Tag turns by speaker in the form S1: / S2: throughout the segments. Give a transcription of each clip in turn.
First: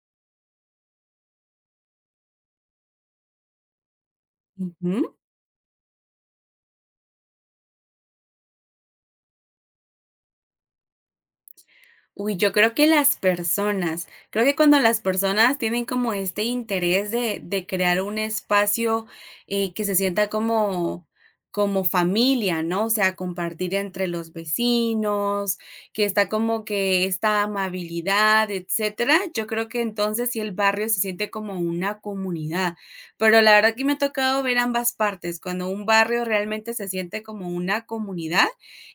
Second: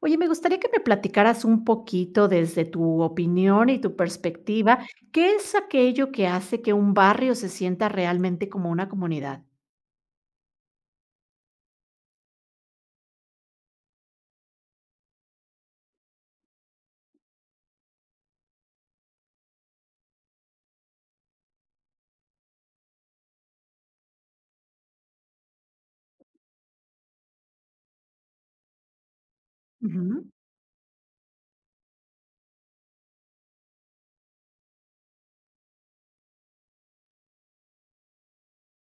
S1: Oye, me gustaría que me platicaras un poquito desde tu opinión y tu perspectiva,
S2: Ujú.
S1: ¿qué es aquello que hace que un barrio se sienta realmente como una comunidad?
S2: Uy, yo creo que las personas, creo que cuando las personas tienen como este interés de crear un espacio que se sienta como, como familia, ¿no? O sea, compartir entre los vecinos, que está como que esta amabilidad, etcétera. Yo creo que
S1: Ujú.
S2: entonces sí el barrio se siente como una comunidad. Pero la verdad que me ha tocado ver ambas partes, cuando un barrio realmente se siente como una comunidad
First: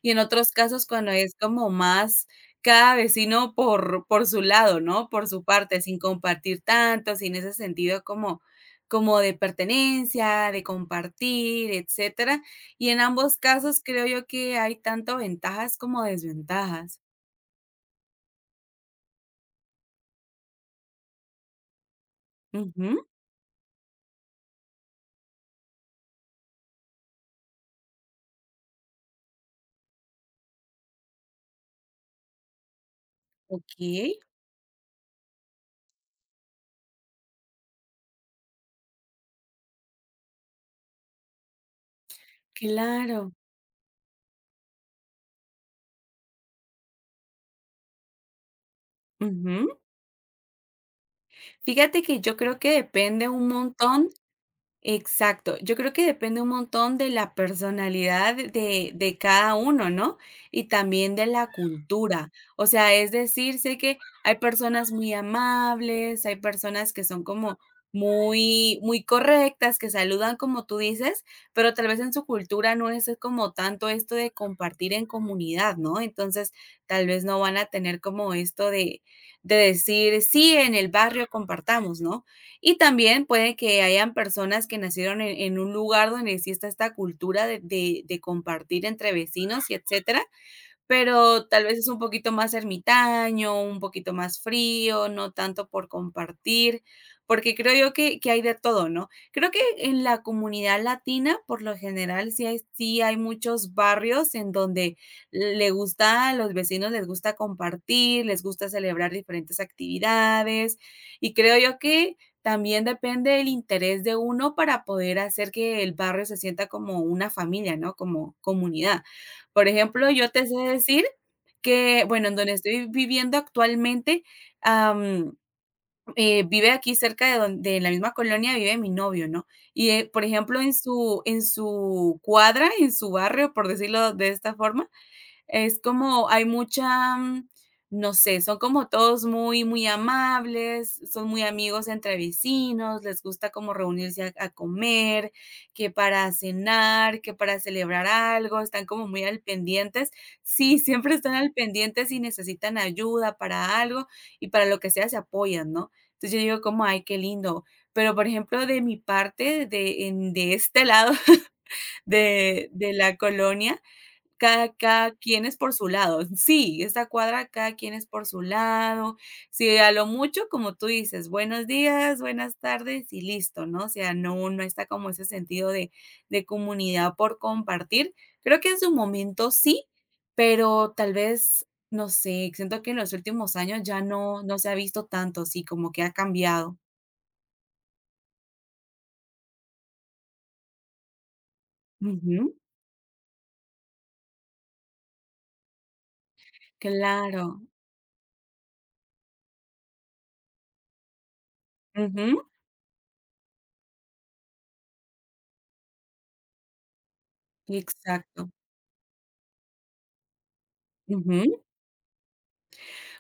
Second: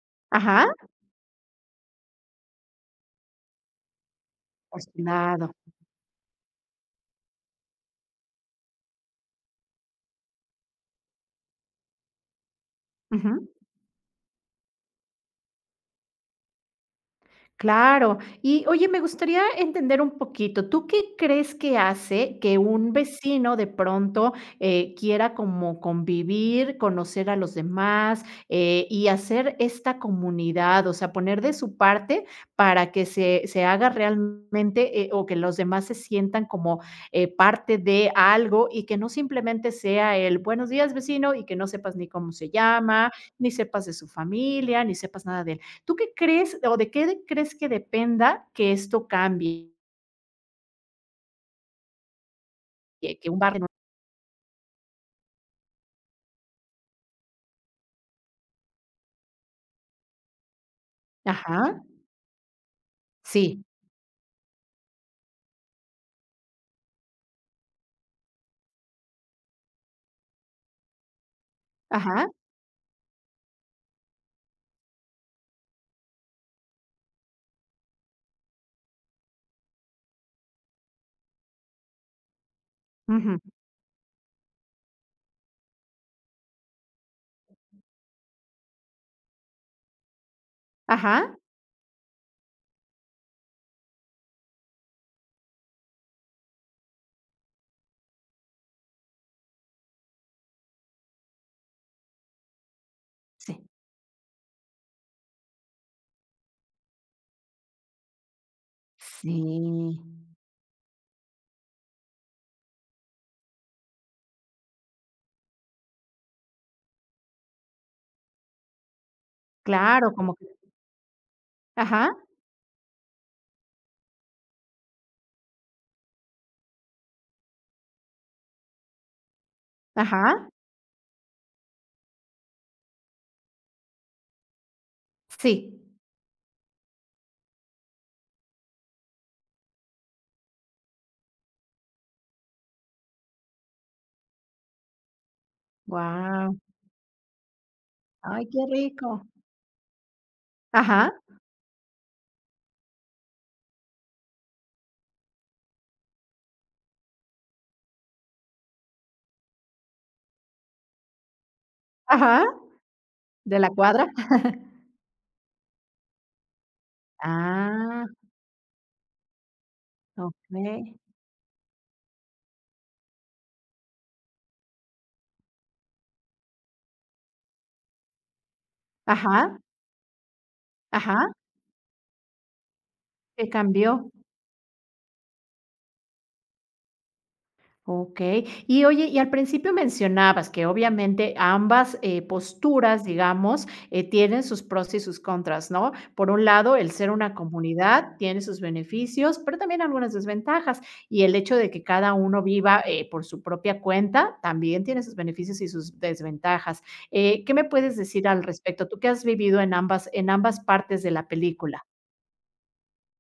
S2: y en otros
S1: Ajá,
S2: casos cuando es como más cada vecino por su lado,
S1: por su
S2: ¿no? Por su
S1: lado.
S2: parte, sin compartir tanto, sin ese sentido como como de pertenencia, de compartir, etcétera. Y en ambos casos creo yo que hay tanto ventajas como desventajas.
S1: Claro. Y oye, me gustaría entender un poquito, ¿tú qué crees que hace que un
S2: Ujú,
S1: vecino de pronto, quiera como convivir, conocer a los demás, y hacer esta comunidad? O sea, poner de su parte para que se haga
S2: okey,
S1: realmente, o que los demás se sientan como, parte de algo y que no simplemente sea el buenos días vecino y que no sepas ni cómo se llama,
S2: claro.
S1: ni sepas de su familia, ni sepas nada de. ¿Tú qué crees o de crees que dependa que esto cambie?
S2: Ujú. Fíjate que yo creo que depende
S1: Que un
S2: un
S1: barrio.
S2: montón. Exacto, yo creo que depende un montón de la personalidad de cada uno, ¿no? Y también de la
S1: Ajá,
S2: cultura. O sea, es decir,
S1: sí,
S2: sé que hay personas muy amables, hay personas que son como muy, muy correctas, que saludan como tú dices, pero tal vez en su
S1: ajá,
S2: cultura no es como tanto esto de compartir en comunidad, ¿no? Entonces, tal vez no van a tener como esto de decir, sí, en el barrio compartamos, ¿no? Y también
S1: ujú,
S2: puede que hayan personas que nacieron en un lugar donde exista esta cultura de compartir entre vecinos y etcétera,
S1: ajá,
S2: pero tal vez es un poquito más ermitaño, un poquito más frío, no tanto por compartir, porque creo yo que hay de todo, ¿no? Creo que en la comunidad latina, por lo general, sí hay
S1: sí,
S2: muchos barrios en donde le gusta, a los vecinos les gusta compartir, les gusta celebrar diferentes
S1: sí,
S2: actividades, y creo yo que también depende el interés de uno para poder hacer que el barrio se sienta como una familia, ¿no? Como comunidad. Por ejemplo,
S1: claro,
S2: yo
S1: como que
S2: te sé decir que,
S1: ajá,
S2: bueno, en donde estoy viviendo actualmente, am, vive aquí cerca de don de la misma colonia vive mi novio, ¿no? Y, por
S1: ajá,
S2: ejemplo, en su cuadra, en su barrio, por decirlo de esta forma,
S1: sí.
S2: es como hay mucha, no sé, son como todos muy, muy amables, son muy amigos entre vecinos, les gusta como reunirse a comer, que para
S1: Wow,
S2: cenar, que para celebrar
S1: ay, qué
S2: algo, están como muy
S1: rico,
S2: al pendientes. Sí,
S1: ajá,
S2: siempre están al pendientes y necesitan ayuda para algo y para lo que sea se apoyan, ¿no? Entonces yo digo como, ay, qué lindo. Pero por ejemplo, de mi parte, de este lado
S1: ajá,
S2: de la
S1: de la
S2: colonia,
S1: cuadra.
S2: cada quien es por su lado. Sí, esta cuadra, cada quien
S1: Ah,
S2: es por su lado. Si a lo mucho, como tú
S1: okey,
S2: dices, buenos días, buenas tardes y listo, ¿no? O sea, no está como ese sentido de comunidad por compartir. Creo que en su momento
S1: ajá,
S2: sí, pero tal
S1: ajá,
S2: vez, no sé, siento que en los
S1: ¿qué
S2: últimos años ya
S1: cambió?
S2: no se ha visto tanto, sí, como que ha cambiado.
S1: Okey. Y oye, y al principio mencionabas que obviamente ambas,
S2: Ujú.
S1: posturas, digamos, tienen sus pros y sus contras, ¿no? Por un lado, el ser una
S2: Claro.
S1: comunidad tiene sus beneficios, pero también algunas desventajas, y el hecho de que cada
S2: Ujú.
S1: uno viva, por su propia cuenta, también tiene sus beneficios y sus desventajas. ¿Qué me puedes decir al
S2: Exacto.
S1: respecto? Tú que has vivido en ambas partes de la
S2: Ujú.
S1: película.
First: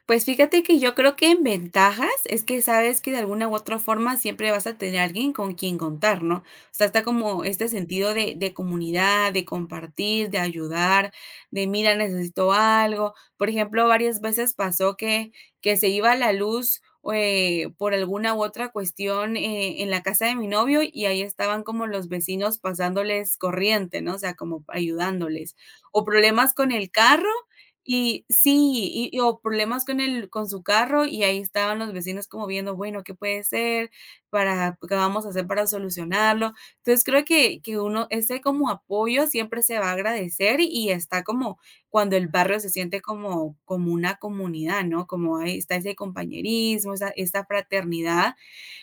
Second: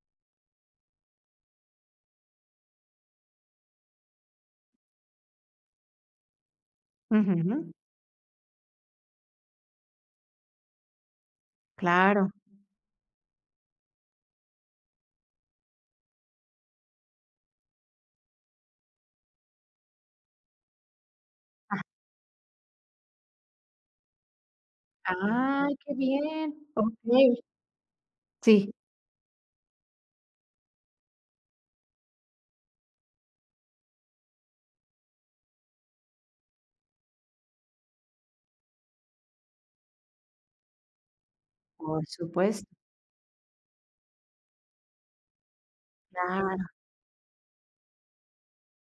S2: Pues fíjate que yo creo que en ventajas es que sabes que de alguna u otra forma siempre vas a tener a alguien con quien contar, ¿no? O sea, está como este
S1: Ujú,
S2: sentido de comunidad, de compartir, de ayudar, de mira,
S1: claro.
S2: necesito algo. Por ejemplo, varias veces pasó que se iba la luz por alguna u otra cuestión en la casa de mi novio y ahí estaban como los vecinos pasándoles corriente, ¿no? O sea, como ayudándoles.
S1: ¡Ah, qué
S2: O
S1: bien!
S2: problemas con el carro
S1: Okey.
S2: y
S1: Sí,
S2: sí, y o problemas con el con su carro, y ahí estaban los vecinos como viendo, bueno, ¿qué puede ser? Para ¿qué vamos a hacer para solucionarlo? Entonces, creo que uno ese como apoyo siempre se va a agradecer, y está como
S1: por
S2: cuando el barrio
S1: supuesto.
S2: se siente como como una comunidad, ¿no? Como ahí está ese
S1: Claro.
S2: compañerismo, esa fraternidad,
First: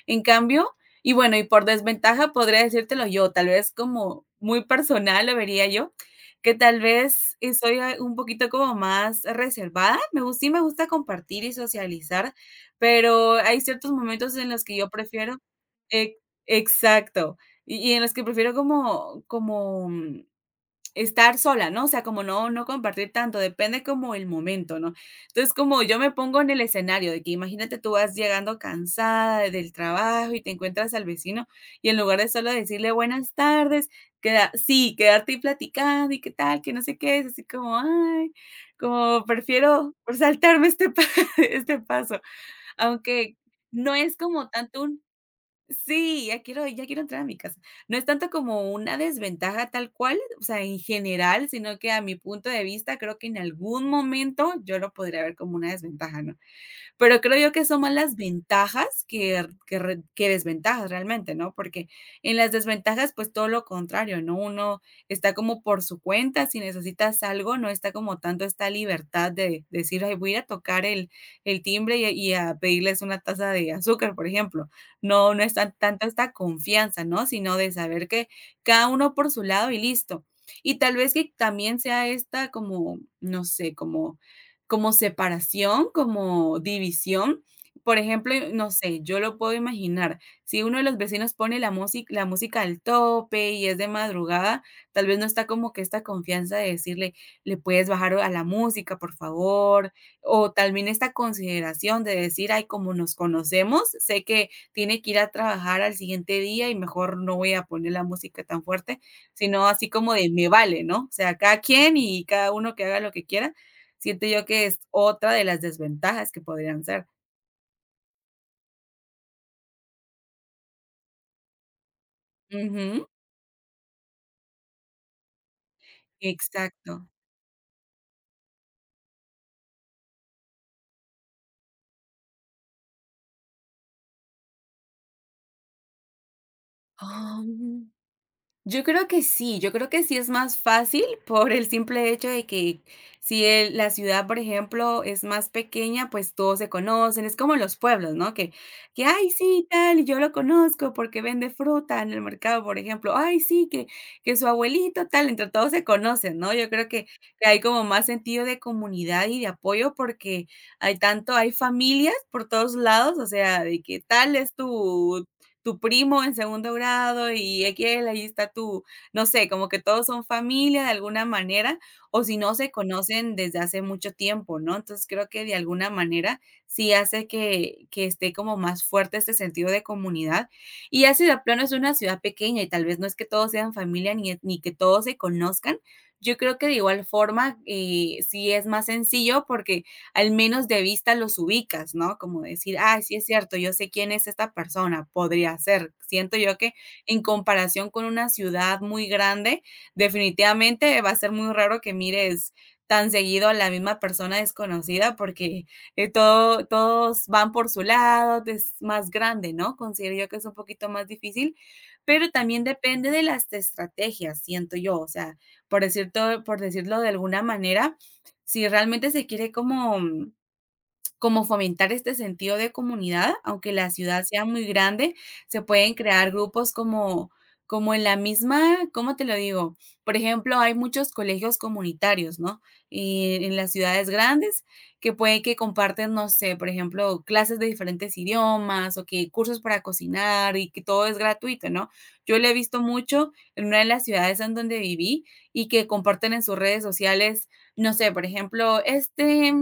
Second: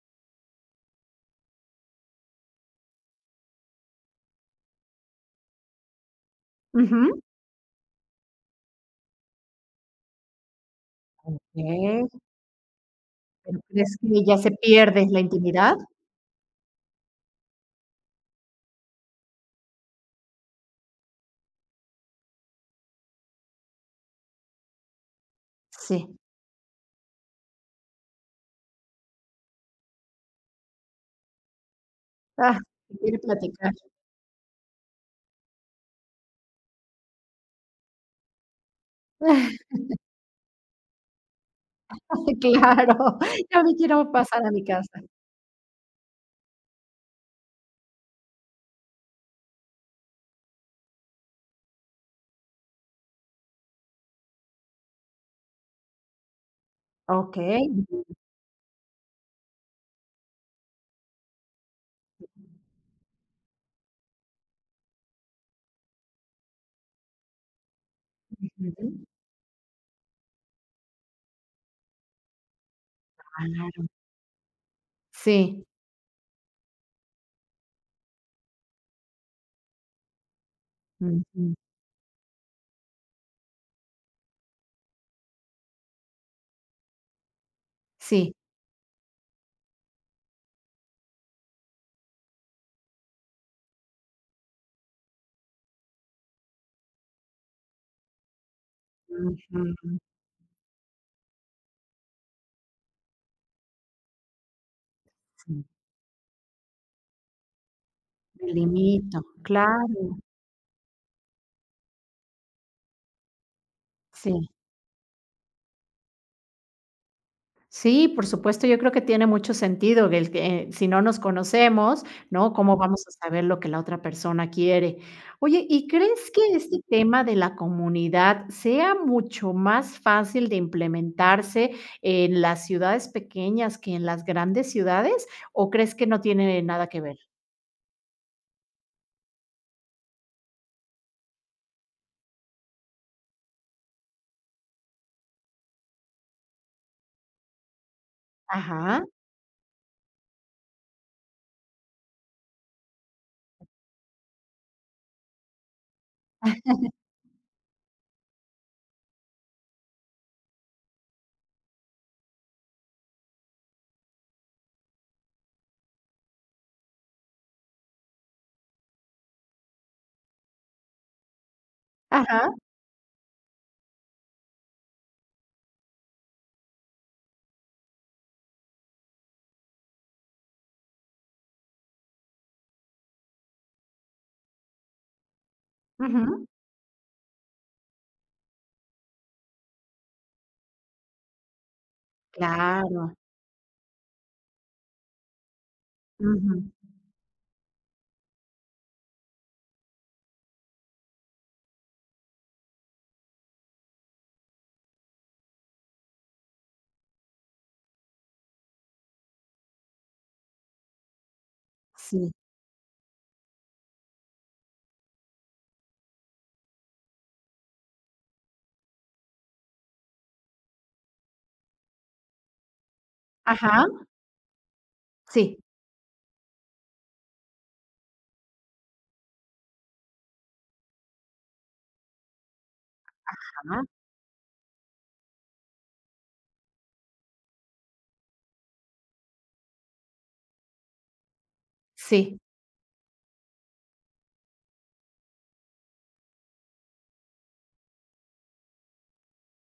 S2: en cambio, y bueno, y por desventaja podría decírtelo yo, tal vez como muy personal lo vería yo, que tal
S1: Ujú.
S2: vez, soy, un poquito como más reservada, me gus sí me gusta compartir y
S1: Okey.
S2: socializar, pero
S1: ¿Pero
S2: hay ciertos
S1: crees que ya
S2: momentos en
S1: se
S2: los que yo
S1: pierde la
S2: prefiero
S1: intimidad?
S2: e exacto, y en los que prefiero como como estar sola, ¿no? O sea, como no compartir tanto, depende como el momento, ¿no? Entonces, como yo me
S1: Sí.
S2: pongo en el escenario de que imagínate, tú vas llegando cansada del trabajo y te encuentras al vecino, y en lugar de solo
S1: Ah,
S2: decirle
S1: se quiere
S2: buenas
S1: platicar.
S2: tardes, queda sí, quedarte y platicando y qué tal, que no sé qué, es así como, ay, como prefiero pues, saltarme este pa este paso,
S1: Claro,
S2: aunque
S1: ya me
S2: no
S1: quiero
S2: es
S1: pasar
S2: como
S1: a mi
S2: tanto
S1: casa.
S2: un sí, ya quiero entrar a mi casa. No es tanto como una desventaja tal cual, o sea, en general, sino que a mi punto de vista, creo que en algún momento yo lo podría ver como una desventaja, ¿no? Pero creo yo
S1: Okey.
S2: que son más las ventajas que desventajas realmente, ¿no? Porque en las desventajas, pues, todo lo contrario, ¿no? Uno está como por su cuenta, si necesitas algo, no está como tanto esta
S1: Ujú.
S2: libertad de decir: "Ay, voy a ir a tocar el timbre y a pedirles una taza de
S1: Ah,
S2: azúcar", por ejemplo. No, no
S1: sí.
S2: está tanto esta confianza, ¿no? Sino de saber que cada uno por su lado y listo. Y tal vez que
S1: Ujú.
S2: también sea esta como, no sé, como como separación, como división. Por
S1: Sí.
S2: ejemplo, no sé, yo lo puedo imaginar. Si uno de los vecinos pone la música al tope y es de madrugada, tal vez no está como que esta confianza de decirle, le puedes bajar a la música, por favor,
S1: Ujú.
S2: o también esta consideración de decir, ay, como nos conocemos, sé que tiene que ir a
S1: Sí.
S2: trabajar al siguiente día y mejor no voy a poner la música
S1: Me
S2: tan fuerte,
S1: limito.
S2: sino así como
S1: Claro.
S2: de me vale, ¿no? O sea, cada quien y cada uno que haga lo que quiera. Siento yo
S1: Sí.
S2: que es otra de las desventajas que podrían ser.
S1: Sí, por supuesto, yo creo que tiene mucho sentido el que si no nos conocemos, ¿no? ¿Cómo vamos
S2: Ujú.
S1: a saber lo que la otra persona quiere? Oye, ¿y crees que este
S2: Exacto.
S1: tema de la comunidad sea mucho más fácil de implementarse en las ciudades pequeñas que en las grandes ciudades? ¿O crees que no tiene nada que ver?
S2: Ah. Yo creo que sí, yo creo que sí es más fácil por el simple hecho de que si la ciudad, por ejemplo, es más pequeña, pues todos se conocen, es como los pueblos, ¿no?
S1: Ajá,
S2: Que, ay, sí, tal, yo lo conozco porque vende fruta en el mercado, por ejemplo, ay, sí, que su abuelito, tal, entre todos se conocen, ¿no? Yo creo que hay como más sentido de comunidad y de apoyo porque hay tanto, hay familias por todos lados, o sea, de que tal es tu, tu primo en segundo grado y aquel, ahí está tu, no sé, como que todos son familia de alguna manera, o si
S1: ajá,
S2: no se conocen desde hace mucho tiempo, ¿no? Entonces creo que de alguna manera sí hace que esté como más fuerte este sentido de comunidad. Y ya si de plano es una ciudad pequeña y tal vez no es que todos sean familia ni que todos se conozcan, yo
S1: ujú,
S2: creo que de igual forma sí es más sencillo porque al menos de vista los ubicas, ¿no? Como decir, ah,
S1: claro,
S2: sí es cierto, yo sé quién es esta persona, podría ser. Siento
S1: ujú,
S2: yo que en comparación con una ciudad muy grande, definitivamente va a ser muy raro que mires tan seguido a la misma persona desconocida porque todos van por su lado, es más grande, ¿no? Considero yo que es un poquito más difícil,
S1: sí,
S2: pero también depende de las estrategias, siento yo, o sea, por decirlo de alguna manera, si realmente se quiere como como fomentar este sentido de comunidad, aunque
S1: ajá,
S2: la ciudad sea muy grande,
S1: sí,
S2: se pueden crear grupos como como en la misma, ¿cómo te lo digo? Por ejemplo, hay muchos colegios comunitarios, ¿no? Y en las
S1: ajá,
S2: ciudades grandes que puede que comparten, no sé, por ejemplo, clases de diferentes idiomas o que cursos para cocinar y que todo es gratuito, ¿no?
S1: sí.
S2: Yo lo he visto mucho en una de las ciudades en donde viví y que comparten en sus redes sociales, no sé, por ejemplo,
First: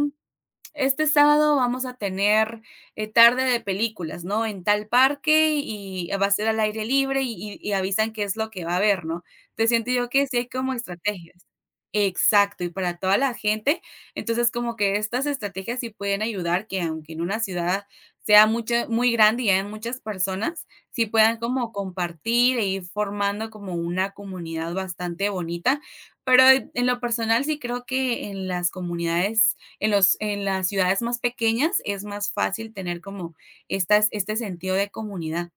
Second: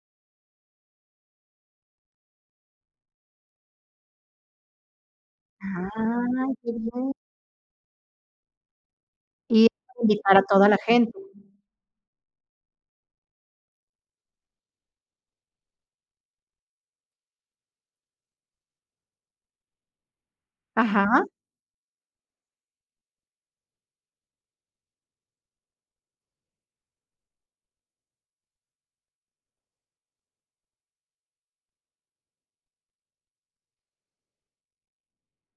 S2: este sábado vamos a tener, tarde de películas, ¿no? En tal parque y va a
S1: Ah,
S2: ser al
S1: qué
S2: aire
S1: bien.
S2: libre y y avisan qué es lo que va a haber, ¿no?
S1: Y
S2: Te siento yo que
S1: invitar
S2: sí
S1: a
S2: hay
S1: toda
S2: como
S1: la gente.
S2: estrategias. Exacto, y para toda la gente. Entonces, como que estas estrategias sí pueden ayudar que, aunque en una ciudad sea mucha muy grande y hayan muchas personas, sí
S1: Ajá,
S2: puedan como compartir e ir formando como una comunidad bastante bonita. Pero en lo personal, sí creo que en las comunidades en las ciudades más pequeñas es más fácil tener como este sentido de comunidad.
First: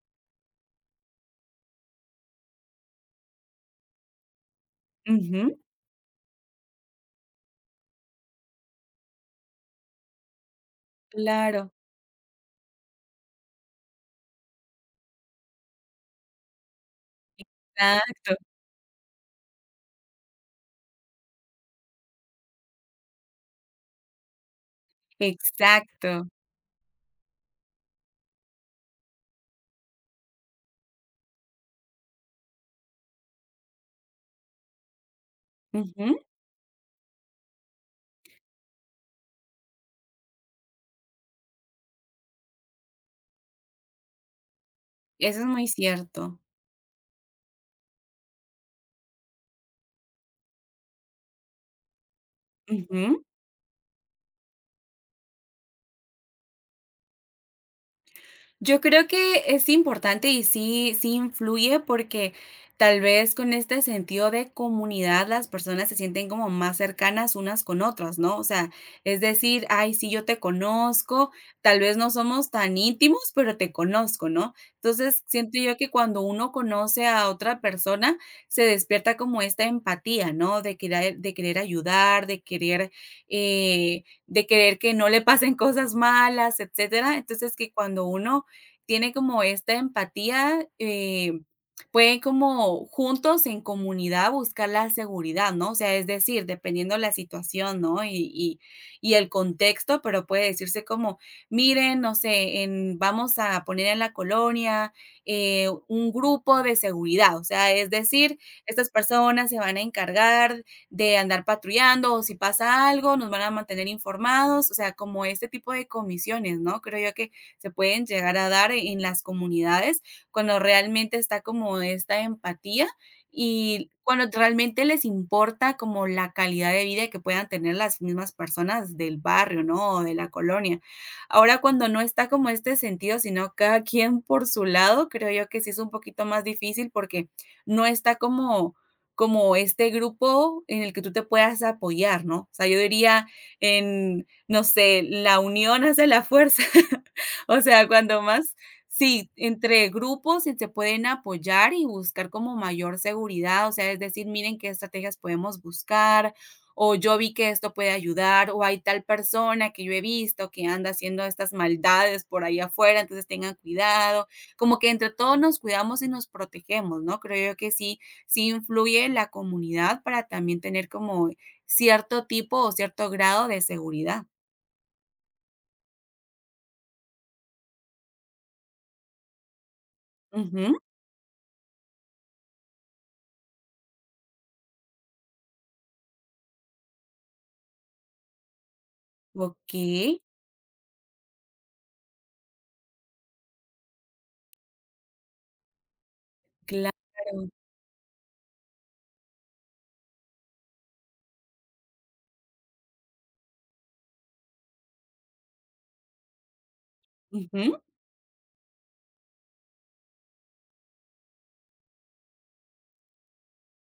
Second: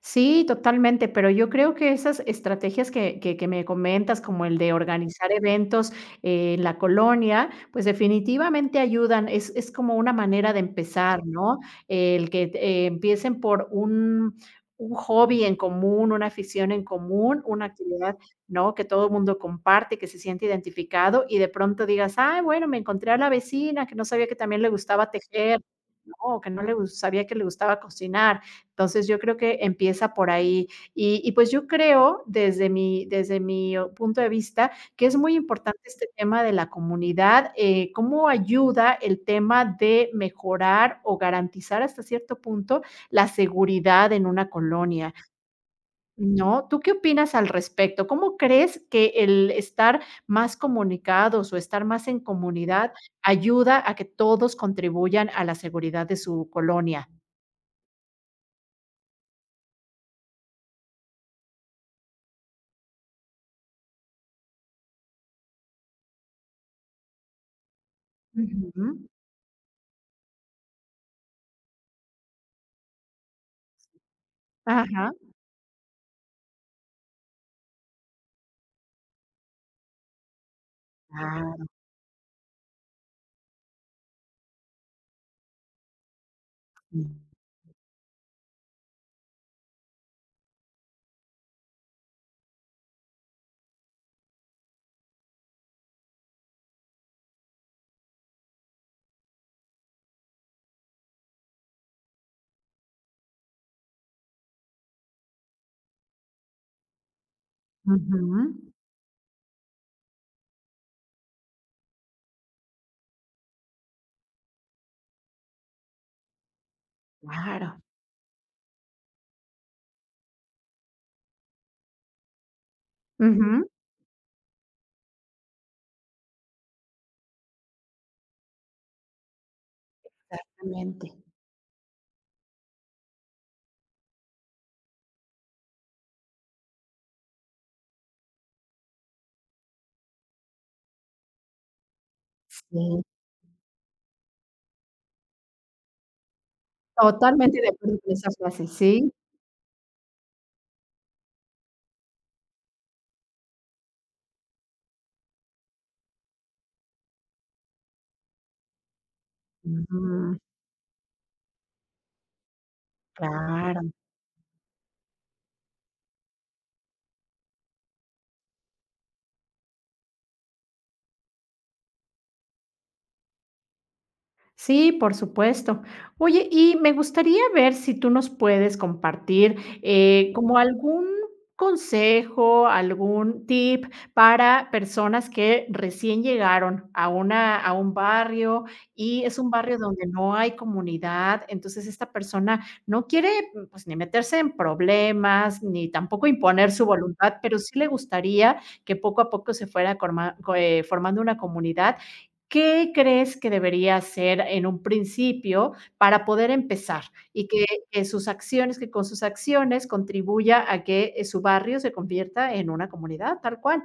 S1: sí, totalmente, pero yo creo que esas estrategias que me comentas, como el de organizar
S2: Ujú,
S1: eventos en la colonia, pues definitivamente ayudan, es como una manera de empezar, ¿no?
S2: claro,
S1: El que, empiecen por un hobby en común, una afición en común, una actividad,
S2: exacto,
S1: ¿no?, que todo el mundo comparte, que se siente identificado, y de pronto digas: "Ay, bueno, me encontré a la vecina que no sabía que también le gustaba tejer".
S2: exacto.
S1: No, que no le gus sabía que le gustaba cocinar. Entonces, yo creo que empieza por ahí. Y pues yo creo, desde mi punto de vista, que es muy importante este
S2: Ujú,
S1: tema de la comunidad, cómo ayuda el tema de mejorar o garantizar hasta cierto punto la seguridad en una colonia.
S2: eso es muy cierto.
S1: No, ¿tú qué opinas al respecto? ¿Cómo crees que el estar más comunicados o estar más en comunidad
S2: Ujú.
S1: ayuda a que todos contribuyan a la seguridad de su colonia?
S2: Yo creo que es importante y sí, sí influye porque tal vez con este sentido de comunidad las personas se sienten como más cercanas unas con otras, ¿no? O sea,
S1: Ujú.
S2: es decir, ay, sí, yo te conozco, tal vez no somos tan íntimos, pero te conozco, ¿no?
S1: Ajá.
S2: Entonces, siento yo que cuando uno conoce a otra persona, se despierta como esta empatía, ¿no? De querer
S1: Claro,
S2: ayudar, de querer que no le pasen cosas malas,
S1: sí.
S2: etcétera. Entonces, que cuando uno tiene como esta empatía, pueden como juntos en comunidad buscar la seguridad, ¿no? O sea, es decir, dependiendo la situación, ¿no? Y el contexto, pero puede decirse como: miren, no sé, vamos a poner en la colonia un grupo de seguridad, o sea, es decir,
S1: Ujú.
S2: estas personas se van a encargar de andar patrullando o si pasa algo, nos van a mantener informados, o sea, como este tipo de comisiones, ¿no? Creo yo que se
S1: Claro.
S2: pueden llegar a dar en las comunidades, cuando realmente está como esta empatía
S1: Ujú.
S2: y cuando realmente les importa como la calidad de vida que puedan tener las mismas personas del barrio, ¿no? O de la colonia.
S1: Exactamente.
S2: Ahora, cuando no está como este sentido, sino cada quien por su lado, creo yo que sí es un poquito más difícil porque no está como este grupo en el que tú te puedas apoyar, ¿no? O sea, yo
S1: Sí,
S2: diría, en, no sé, la unión hace la fuerza. O
S1: totalmente de
S2: sea,
S1: acuerdo con
S2: cuando
S1: esa
S2: más
S1: frase, sí.
S2: sí, entre grupos sí se pueden apoyar y buscar como mayor seguridad, o sea, es decir, miren qué estrategias podemos buscar, o yo vi que esto puede ayudar, o hay tal persona que yo he
S1: Ujú,
S2: visto que anda haciendo estas maldades por ahí afuera, entonces tengan
S1: claro.
S2: cuidado, como que entre todos nos cuidamos y nos protegemos, ¿no? Creo yo que sí, sí influye la comunidad para también tener como cierto tipo o cierto grado de seguridad.
S1: Sí, por supuesto. Oye, y me gustaría ver si tú nos puedes compartir, como
S2: Ujú,
S1: algún consejo, algún tip para personas que recién llegaron a una a un barrio, y es un barrio donde
S2: okey,
S1: no hay comunidad. Entonces, esta persona no quiere, mm, pues, ni meterse en problemas, ni tampoco imponer su
S2: claro.
S1: voluntad, pero sí le gustaría que poco a poco se fuera corma co formando una comunidad. ¿Qué crees que debería hacer en un principio para poder empezar? Y que
S2: Ujú.
S1: que sus acciones que con sus acciones contribuya a que, su barrio se convierta en una comunidad, tal cual.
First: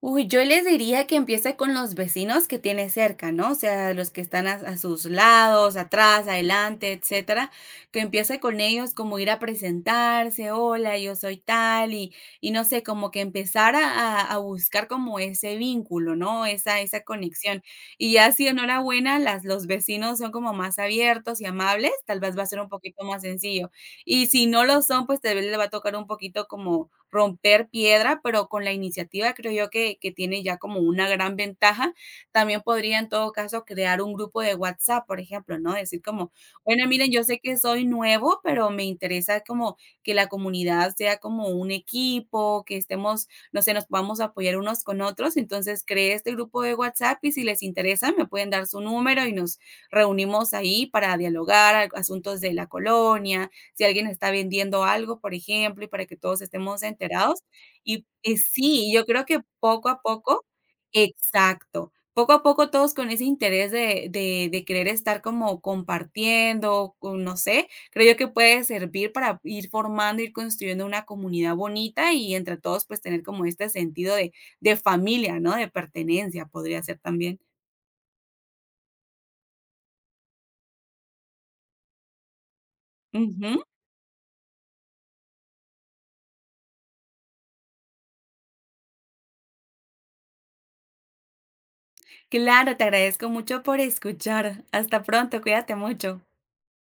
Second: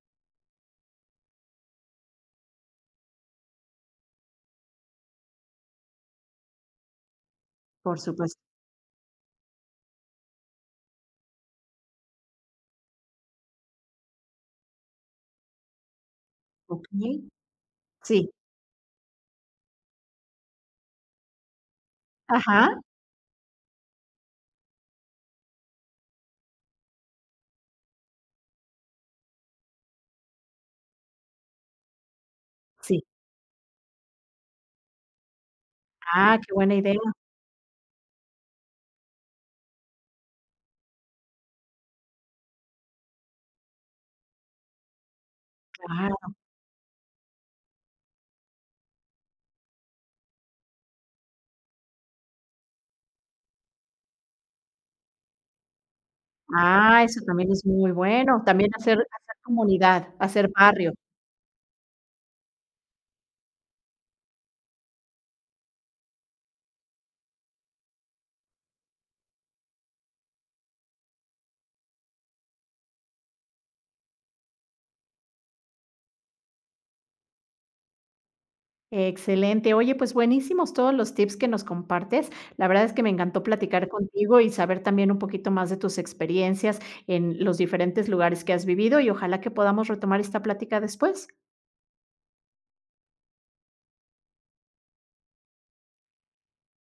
S2: Uy, yo les diría que empiece con los vecinos que tiene cerca, ¿no? O sea, los que están a sus lados, atrás, adelante, etcétera.
S1: Por
S2: Que empiece
S1: supuesto.
S2: con ellos, como ir a presentarse: hola, yo soy tal, y no sé, como que empezar a, a buscar como ese vínculo, ¿no? Esa
S1: Okey.
S2: conexión. Y
S1: Sí.
S2: ya si enhorabuena, los vecinos son como más abiertos y amables, tal vez va a ser un
S1: Ajá.
S2: poquito más sencillo. Y si no lo son, pues tal vez le va a tocar un poquito como romper piedra, pero con la iniciativa creo yo que tiene ya como una gran ventaja. También podría
S1: Sí.
S2: en todo caso crear un grupo de WhatsApp, por ejemplo, ¿no? Decir como:
S1: Ah, qué buena
S2: bueno,
S1: idea,
S2: miren, yo sé que soy nuevo, pero me interesa como que la comunidad sea como un equipo, que estemos, no sé, nos podamos apoyar unos con otros. Entonces creé este
S1: claro.
S2: grupo de WhatsApp y si les interesa me pueden dar su número y nos reunimos ahí para dialogar asuntos de la colonia, si alguien está vendiendo algo, por ejemplo, y para que todos estemos
S1: Ah, eso
S2: enterados.
S1: también es muy
S2: Y,
S1: bueno. También
S2: sí,
S1: hacer
S2: yo creo
S1: hacer
S2: que poco a
S1: comunidad,
S2: poco
S1: hacer barrio.
S2: exacto. Poco a poco todos con ese interés de querer estar como compartiendo, con no sé, creo yo que puede servir para ir formando, ir construyendo una comunidad bonita y entre todos, pues, tener como este sentido de familia, ¿no? De pertenencia, podría ser también.
S1: Excelente. Oye, pues buenísimos todos los tips que nos compartes. La verdad es que me encantó
S2: Ujú.
S1: platicar contigo y saber también un poquito más de tus experiencias en los diferentes lugares que has vivido y ojalá que podamos retomar esta plática después.
S2: Claro, te agradezco mucho por escuchar. Hasta pronto, cuídate mucho.